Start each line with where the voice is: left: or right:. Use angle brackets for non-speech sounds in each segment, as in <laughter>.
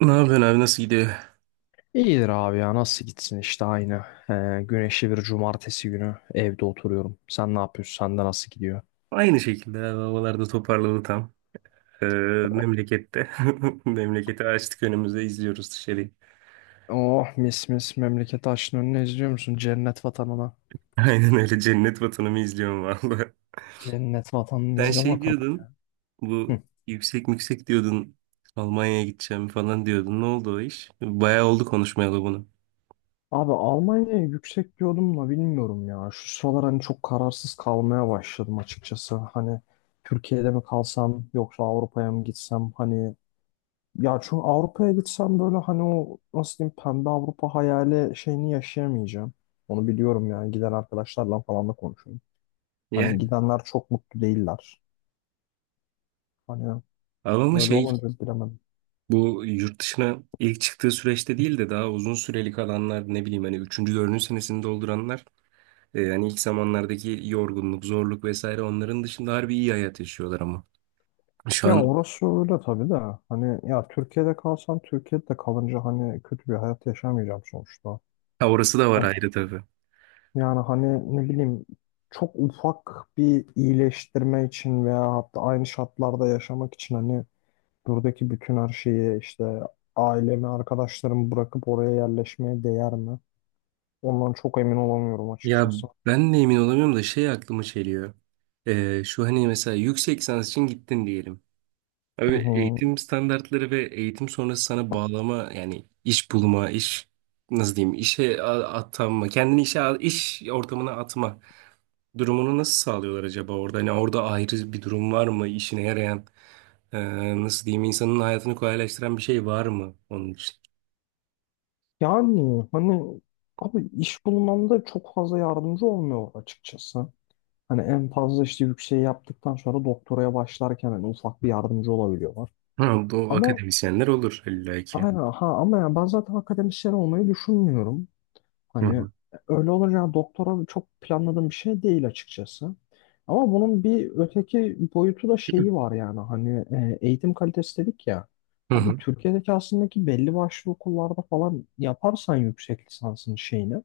right: Ne yapıyorsun abi, nasıl gidiyor?
left: İyidir abi ya nasıl gitsin işte aynı. Güneşli bir cumartesi günü evde oturuyorum. Sen ne yapıyorsun? Sende nasıl gidiyor?
right: Aynı şekilde abi, havalarda toparladı tam. Ee, Memlekette. <laughs> Memleketi açtık önümüze, izliyoruz dışarıyı.
left: Oh mis mis memleket açtın önüne izliyor musun? Cennet vatanına.
right: <laughs> Aynen öyle, cennet vatanımı izliyorum vallahi.
left: Cennet vatanını
right: Sen
left: izle
right: şey
left: bakalım,
right: diyordun,
left: ya.
right: bu
left: Hı.
right: yüksek yüksek diyordun, Almanya'ya gideceğim falan diyordun. Ne oldu o iş? Bayağı oldu konuşmayalı bunu.
left: Abi Almanya'ya yüksek diyordum da bilmiyorum ya. Şu sıralar hani çok kararsız kalmaya başladım açıkçası. Hani Türkiye'de mi kalsam yoksa Avrupa'ya mı gitsem? Hani ya çünkü Avrupa'ya gitsem böyle hani o nasıl diyeyim pembe Avrupa hayali şeyini yaşayamayacağım. Onu biliyorum yani giden arkadaşlarla falan da konuşuyorum.
right: Ya
left: Hani gidenler çok mutlu değiller. Hani
right: abi, ama
left: öyle
right: şey,
left: olunca bilemedim.
right: bu yurt dışına ilk çıktığı süreçte değil de daha uzun süreli kalanlar, ne bileyim hani üçüncü dördüncü senesini dolduranlar, yani ilk zamanlardaki yorgunluk, zorluk vesaire onların dışında harbi iyi hayat yaşıyorlar ama. Şu
left: Ya
right: an.
left: orası öyle tabii de hani ya Türkiye'de kalsam Türkiye'de de kalınca hani kötü bir hayat yaşamayacağım sonuçta.
right: Ha, orası da var
left: Hani
right: ayrı tabii.
left: yani hani ne bileyim çok ufak bir iyileştirme için veya hatta aynı şartlarda yaşamak için hani buradaki bütün her şeyi işte ailemi, arkadaşlarımı bırakıp oraya yerleşmeye değer mi? Ondan çok emin olamıyorum
right: Ya
left: açıkçası.
right: ben de emin olamıyorum da şey aklıma geliyor. Şu hani mesela yüksek lisans için gittin diyelim.
left: Hı
right: Abi
left: hı.
right: eğitim standartları ve eğitim sonrası sana bağlama, yani iş bulma, iş, nasıl diyeyim, işe atanma, kendini iş ortamına atma. Durumunu nasıl sağlıyorlar acaba orada? Hani orada ayrı bir durum var mı? İşine yarayan, e, nasıl diyeyim, insanın hayatını kolaylaştıran bir şey var mı onun için?
left: Yani hani abi iş bulmamda çok fazla yardımcı olmuyor açıkçası. Hani en fazla işte yükseği yaptıktan sonra doktoraya başlarken hani ufak bir yardımcı olabiliyorlar.
right: Ha, bu
left: Ama
right: akademisyenler olur illa ki.
left: aynen ha ama ya ben zaten akademisyen olmayı düşünmüyorum.
right: Hı
left: Hani
right: hı.
left: öyle olunca yani doktora çok planladığım bir şey değil açıkçası. Ama bunun bir öteki boyutu da şeyi var yani hani eğitim kalitesi dedik ya.
right: Hı
left: Abi
right: hı.
left: Türkiye'deki aslında ki belli başlı okullarda falan yaparsan yüksek lisansın şeyini,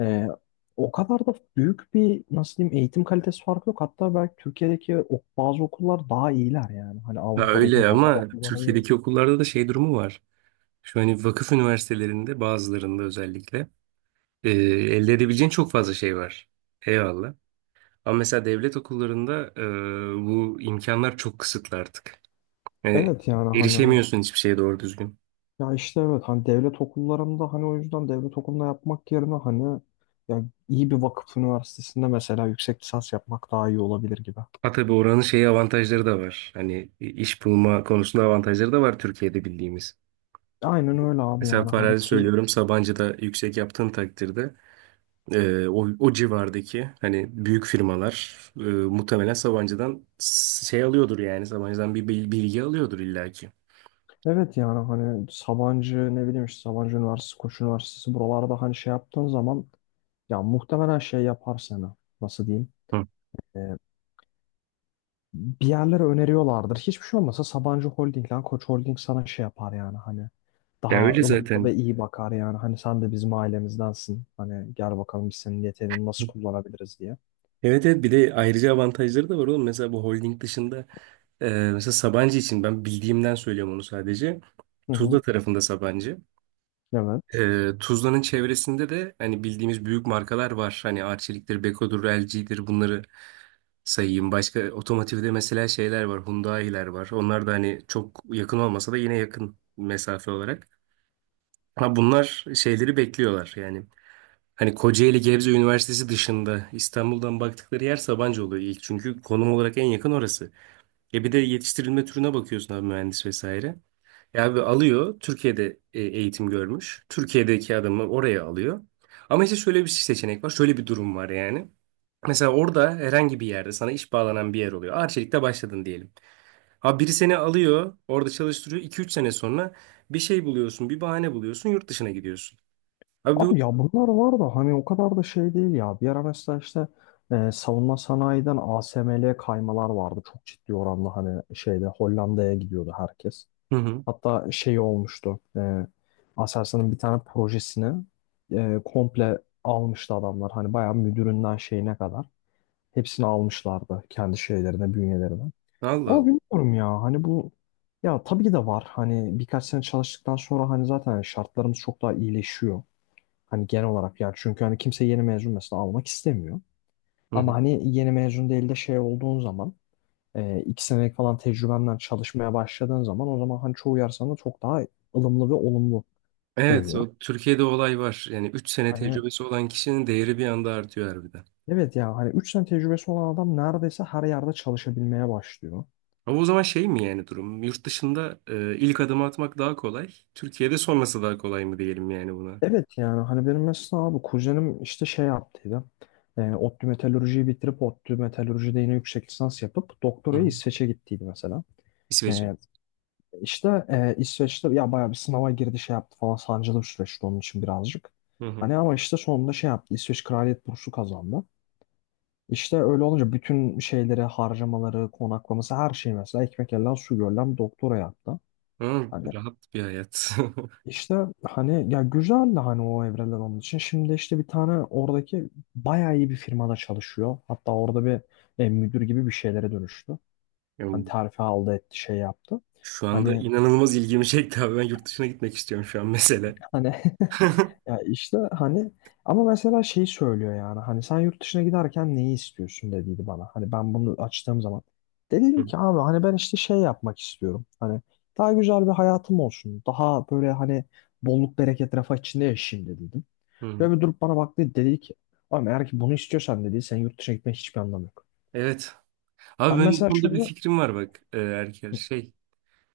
left: e, o kadar da büyük bir nasıl diyeyim eğitim kalitesi farkı yok. Hatta belki Türkiye'deki bazı okullar daha iyiler yani. Hani
right: Ya
left: Avrupa'daki
right: öyle,
left: normal
right: ama
left: okullara göre.
right: Türkiye'deki okullarda da şey durumu var. Şu hani vakıf üniversitelerinde bazılarında özellikle elde edebileceğin çok fazla şey var. Eyvallah. Ama mesela devlet okullarında, bu imkanlar çok kısıtlı artık. Yani
left: Evet yani hani
right: erişemiyorsun hiçbir şeye doğru düzgün.
left: ya işte evet hani devlet okullarında hani o yüzden devlet okulunda yapmak yerine hani ya iyi bir vakıf üniversitesinde mesela yüksek lisans yapmak daha iyi olabilir gibi.
right: Ha tabii, oranın şeyi avantajları da var. Hani, iş bulma konusunda avantajları da var Türkiye'de bildiğimiz.
left: Aynen öyle abi
right: Mesela
left: yani hani
right: farazi
left: ki
right: söylüyorum, Sabancı'da yüksek yaptığın takdirde, o civardaki hani büyük firmalar, muhtemelen Sabancı'dan şey alıyordur, yani Sabancı'dan bir bilgi alıyordur illaki.
left: evet yani hani Sabancı ne bileyim işte Sabancı Üniversitesi, Koç Üniversitesi buralarda hani şey yaptığın zaman ya muhtemelen şey yapar seni. Nasıl diyeyim?
right: Hı.
left: Bir yerlere öneriyorlardır. Hiçbir şey olmasa Sabancı Holding lan Koç Holding sana şey yapar yani hani
right: Ya
left: daha
right: öyle
left: ılımlı
right: zaten.
left: ve iyi bakar yani hani sen de bizim ailemizdensin. Hani gel bakalım biz senin yeteneğini nasıl kullanabiliriz diye.
right: Evet, evet, bir de ayrıca avantajları da var oğlum. Mesela bu holding dışında, e, mesela Sabancı için ben bildiğimden söylüyorum onu sadece.
left: Hı
right: Tuzla
left: hı.
right: tarafında Sabancı.
left: Evet.
right: Tuzla'nın çevresinde de hani bildiğimiz büyük markalar var. Hani Arçelik'tir, Beko'dur, LG'dir, bunları sayayım. Başka otomotivde mesela şeyler var, Hyundai'ler var. Onlar da hani çok yakın olmasa da, yine yakın mesafe olarak. Ama bunlar şeyleri bekliyorlar yani. Hani Kocaeli Gebze Üniversitesi dışında İstanbul'dan baktıkları yer Sabancı oluyor ilk. Çünkü konum olarak en yakın orası. E bir de yetiştirilme türüne bakıyorsun abi, mühendis vesaire. Ya abi, alıyor, Türkiye'de eğitim görmüş. Türkiye'deki adamı oraya alıyor. Ama işte şöyle bir seçenek var. Şöyle bir durum var yani. Mesela orada herhangi bir yerde sana iş bağlanan bir yer oluyor. Arçelik'te başladın diyelim. Abi biri seni alıyor, orada çalıştırıyor. 2 üç sene sonra bir şey buluyorsun, bir bahane buluyorsun, yurt dışına gidiyorsun. Abi
left: Abi
right: bu...
left: ya bunlar var da hani o kadar da şey değil ya. Bir ara mesela işte savunma sanayiden ASML'ye kaymalar vardı. Çok ciddi oranda hani şeyde Hollanda'ya gidiyordu herkes.
right: Hı hı.
left: Hatta şey olmuştu. Aselsan'ın bir tane projesini komple almıştı adamlar. Hani bayağı müdüründen şeyine kadar. Hepsini almışlardı kendi şeylerine, bünyelerine.
right: Allah
left: Ama
right: Allah.
left: bilmiyorum ya hani bu ya tabii ki de var. Hani birkaç sene çalıştıktan sonra hani zaten hani şartlarımız çok daha iyileşiyor. Hani genel olarak yani çünkü hani kimse yeni mezun mesela almak istemiyor.
right: Hı hı.
left: Ama hani yeni mezun değil de şey olduğun zaman 2 senelik falan tecrübenden çalışmaya başladığın zaman o zaman hani çoğu yer sana çok daha ılımlı ve olumlu
right: Evet,
left: dönüyor.
right: o Türkiye'de olay var. Yani 3 sene
left: Hani
right: tecrübesi olan kişinin değeri bir anda artıyor harbiden.
left: evet ya hani 3 sene tecrübesi olan adam neredeyse her yerde çalışabilmeye başlıyor.
right: Ama o zaman şey mi yani durum? Yurt dışında ilk adımı atmak daha kolay. Türkiye'de sonrası daha kolay mı diyelim yani buna?
left: Evet yani hani benim mesela abi kuzenim işte şey yaptıydı. ODTÜ metalürjiyi bitirip ODTÜ metalürjide yine yüksek lisans yapıp
right: Hı
left: doktorayı
right: hı.
left: İsveç'e gittiydi mesela.
right: İsveç'e.
left: E, işte İsveç'te ya bayağı bir sınava girdi şey yaptı falan sancılı bir süreçti onun için birazcık.
right: Hı hı.
left: Hani ama işte sonunda şey yaptı İsveç Kraliyet Bursu kazandı. İşte öyle olunca bütün şeyleri, harcamaları, konaklaması her şey mesela ekmek elden su görülen doktora yaptı.
right: Hı,
left: Hani
right: rahat bir hayat. <laughs>
left: işte hani ya güzel de hani o evreler onun için. Şimdi işte bir tane oradaki bayağı iyi bir firmada çalışıyor. Hatta orada bir müdür gibi bir şeylere dönüştü. Hani
right: Yani
left: terfi aldı etti şey yaptı.
right: şu anda
left: Hani
right: inanılmaz ilgimi çekti abi. Ben yurt dışına gitmek istiyorum şu an mesela.
left: hani
right: <laughs>
left: <laughs>
right: Hı.
left: ya işte hani ama mesela şeyi söylüyor yani hani sen yurt dışına giderken neyi istiyorsun dediydi bana. Hani ben bunu açtığım zaman de dedim
right: Hı.
left: ki abi hani ben işte şey yapmak istiyorum. Hani daha güzel bir hayatım olsun. Daha böyle hani bolluk bereket refah içinde yaşayayım dediydim. Ve bir durup bana baktı dedi ki ama eğer ki bunu istiyorsan dedi sen yurt dışına gitmenin hiçbir anlamı yok.
right: Evet. Abi
left: Ben
right: benim bu
left: mesela
right: konuda bir
left: şöyle.
right: fikrim var bak, Erker.
left: Hı.
right: Şey.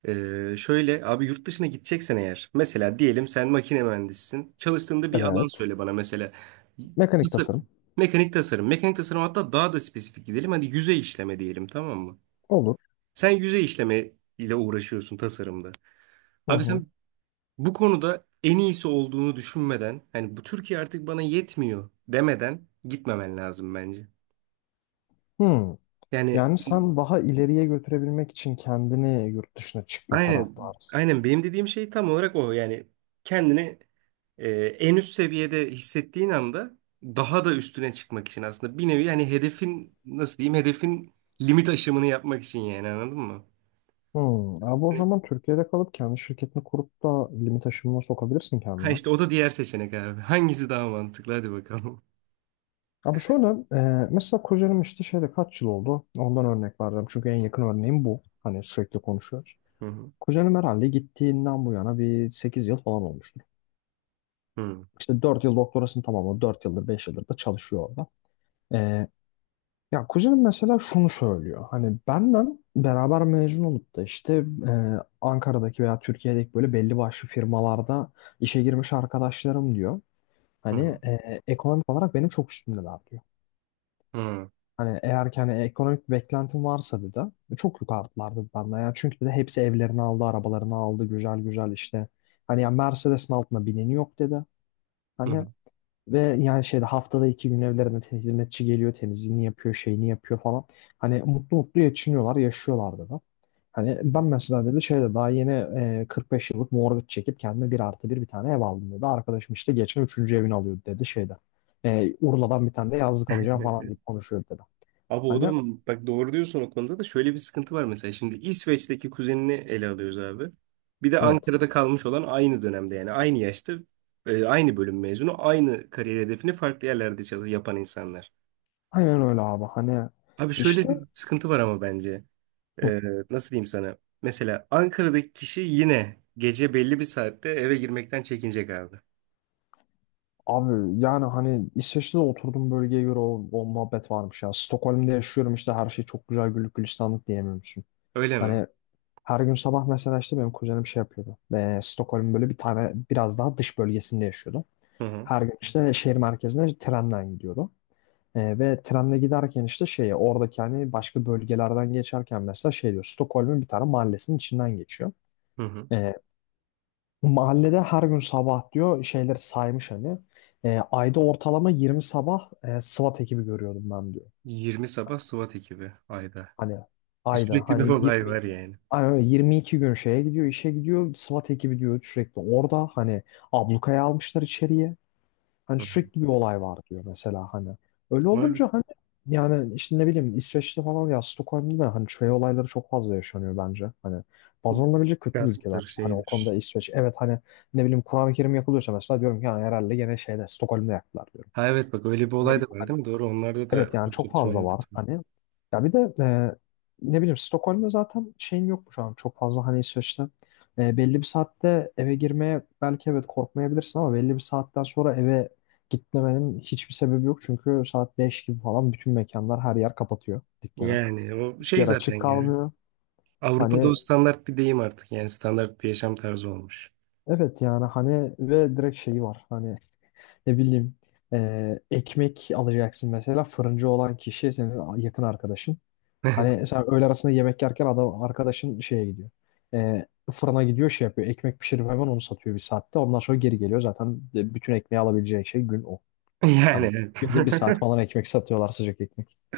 right: Şöyle abi, yurt dışına gideceksen eğer, mesela diyelim sen makine mühendisisin, çalıştığında bir alan
left: Evet.
right: söyle bana, mesela
left: Mekanik tasarım.
right: tasarım, mekanik tasarım, mekanik tasarım, hatta daha da spesifik gidelim, hadi yüzey işleme diyelim, tamam mı?
left: Olur.
right: Sen yüzey işleme ile uğraşıyorsun tasarımda.
left: Hı
right: Abi
left: hı.
right: sen bu konuda en iyisi olduğunu düşünmeden, hani bu Türkiye artık bana yetmiyor demeden gitmemen lazım bence.
left: Hı.
right: Yani
left: Yani sen daha ileriye götürebilmek için kendini yurt dışına çıkma
right: aynen.
left: taraftarısın.
right: Aynen benim dediğim şey tam olarak o. Yani kendini en üst seviyede hissettiğin anda daha da üstüne çıkmak için aslında bir nevi, yani hedefin, nasıl diyeyim, hedefin limit aşımını yapmak için yani, anladın mı?
left: Hmm. Abi o
right: Yani,
left: zaman Türkiye'de kalıp kendi şirketini kurup da limit aşımına sokabilirsin
right: ha
left: kendine.
right: işte o da diğer seçenek abi. <laughs> Hangisi daha mantıklı? Hadi bakalım.
left: Abi şöyle mesela kuzenim işte şeyde kaç yıl oldu? Ondan örnek vereceğim. Çünkü en yakın örneğim bu. Hani sürekli konuşuyoruz.
right: Hı hı.
left: Kuzenim herhalde gittiğinden bu yana bir 8 yıl falan olmuştur.
right: Hı
left: İşte 4 yıl doktorasını tamamladı. 4 yıldır 5 yıldır da çalışıyor orada. E, Ya kuzenim mesela şunu söylüyor. Hani benden beraber mezun olup da işte e, Ankara'daki veya Türkiye'deki böyle belli başlı firmalarda işe girmiş arkadaşlarım diyor.
right: hı.
left: Hani ekonomik olarak benim çok üstümdeler diyor.
right: Hı hı.
left: Hani eğer ki hani ekonomik bir beklentim varsa dedi çok yukarıdılar dedi benden. Yani çünkü de hepsi evlerini aldı, arabalarını aldı güzel güzel işte. Hani ya Mercedes'in altına bineni yok dedi.
right: Hı
left: Hani ve yani şeyde haftada 2 gün evlerine hizmetçi geliyor, temizliğini yapıyor, şeyini yapıyor falan. Hani mutlu mutlu geçiniyorlar, yaşıyorlardı da. Hani ben mesela dedi şeyde daha yeni 45 yıllık mortgage çekip kendime 1+1 bir tane ev aldım dedi. Arkadaşım işte geçen üçüncü evini alıyordu dedi şeyde. Urla'dan bir tane de yazlık alacağım falan
right: hı. <laughs>
left: deyip konuşuyordu dedi.
right: Abi o
left: Hani
right: da mı? Bak, doğru diyorsun, o konuda da şöyle bir sıkıntı var mesela. Şimdi İsveç'teki kuzenini ele alıyoruz abi. Bir de
left: evet.
right: Ankara'da kalmış olan, aynı dönemde yani aynı yaşta, aynı bölüm mezunu, aynı kariyer hedefini farklı yerlerde çalış yapan insanlar.
left: Aynen öyle abi. Hani
right: Abi şöyle
left: işte
right: bir sıkıntı var ama bence.
left: hı,
right: E, Nasıl diyeyim sana? Mesela Ankara'daki kişi yine gece belli bir saatte eve girmekten çekinecek abi.
left: abi yani hani İsveç'te de oturduğum bölgeye göre o muhabbet varmış ya. Stockholm'de yaşıyorum işte her şey çok güzel güllük gülistanlık diyemiyorum.
right: Öyle mi?
left: Hani her gün sabah mesela işte benim kuzenim şey yapıyordu. Ve Stockholm'un böyle bir tane biraz daha dış bölgesinde yaşıyordu.
right: Hı hı.
left: Her gün işte şehir merkezine trenden gidiyordu. Ve trenle giderken işte şeye oradaki hani başka bölgelerden geçerken mesela şey diyor Stockholm'un bir tane mahallesinin içinden geçiyor.
right: Hı hı.
left: Ee, Mahallede her gün sabah diyor şeyleri saymış hani. Ayda ortalama 20 sabah SWAT ekibi görüyordum ben diyor.
right: 20 sabah SWAT ekibi ayda.
left: Hani ayda
right: Sürekli
left: hani
right: bir olay
left: 22
right: var
left: gün.
right: yani.
left: Aynen öyle 22 gün şeye gidiyor, işe gidiyor. SWAT ekibi diyor sürekli orada hani ablukaya almışlar içeriye. Hani
right: Hı hı.
left: sürekli bir olay var diyor mesela hani. Öyle
right: Var.
left: olunca hani yani işte ne bileyim İsveç'te falan ya Stockholm'da da hani şey olayları çok fazla yaşanıyor bence. Hani baz alınabilecek kötü bir ülke
right: Gasptır,
left: bence. Hani o konuda
right: şeydir.
left: İsveç evet hani ne bileyim Kur'an-ı Kerim yakılıyorsa mesela diyorum ki "Ha, herhalde gene şeyde Stockholm'da yaktılar" diyorum.
right: Ha, evet, bak öyle bir
left: Ne
right: olay da
left: bileyim
right: var
left: hani
right: değil mi? Doğru, onlarda da
left: evet yani
right: çok
left: çok
right: çatışma
left: fazla
right: yok.
left: var hani. Ya bir de ne bileyim Stockholm'da zaten şeyin yok mu şu an çok fazla hani İsveç'te belli bir saatte eve girmeye belki evet korkmayabilirsin ama belli bir saatten sonra eve gitmemenin hiçbir sebebi yok. Çünkü saat 5 gibi falan bütün mekanlar her yer kapatıyor dükkanı.
right: Yani o
left: Hiçbir
right: şey
left: yer
right: zaten
left: açık
right: yani.
left: kalmıyor.
right: Avrupa'da
left: Hani
right: o standart bir deyim artık. Yani standart bir yaşam tarzı olmuş.
left: evet yani hani ve direkt şeyi var hani ne bileyim ekmek alacaksın mesela fırıncı olan kişi senin yakın arkadaşın.
right: <laughs>
left: Hani sen öğle arasında yemek yerken adam arkadaşın şeye gidiyor. Ee, Fırına gidiyor şey yapıyor. Ekmek pişirip hemen onu satıyor bir saatte. Ondan sonra geri geliyor. Zaten bütün ekmeği alabileceği şey gün o. Hani
right: Yani.
left: günde bir saat
right: <laughs>
left: falan ekmek satıyorlar sıcak ekmek.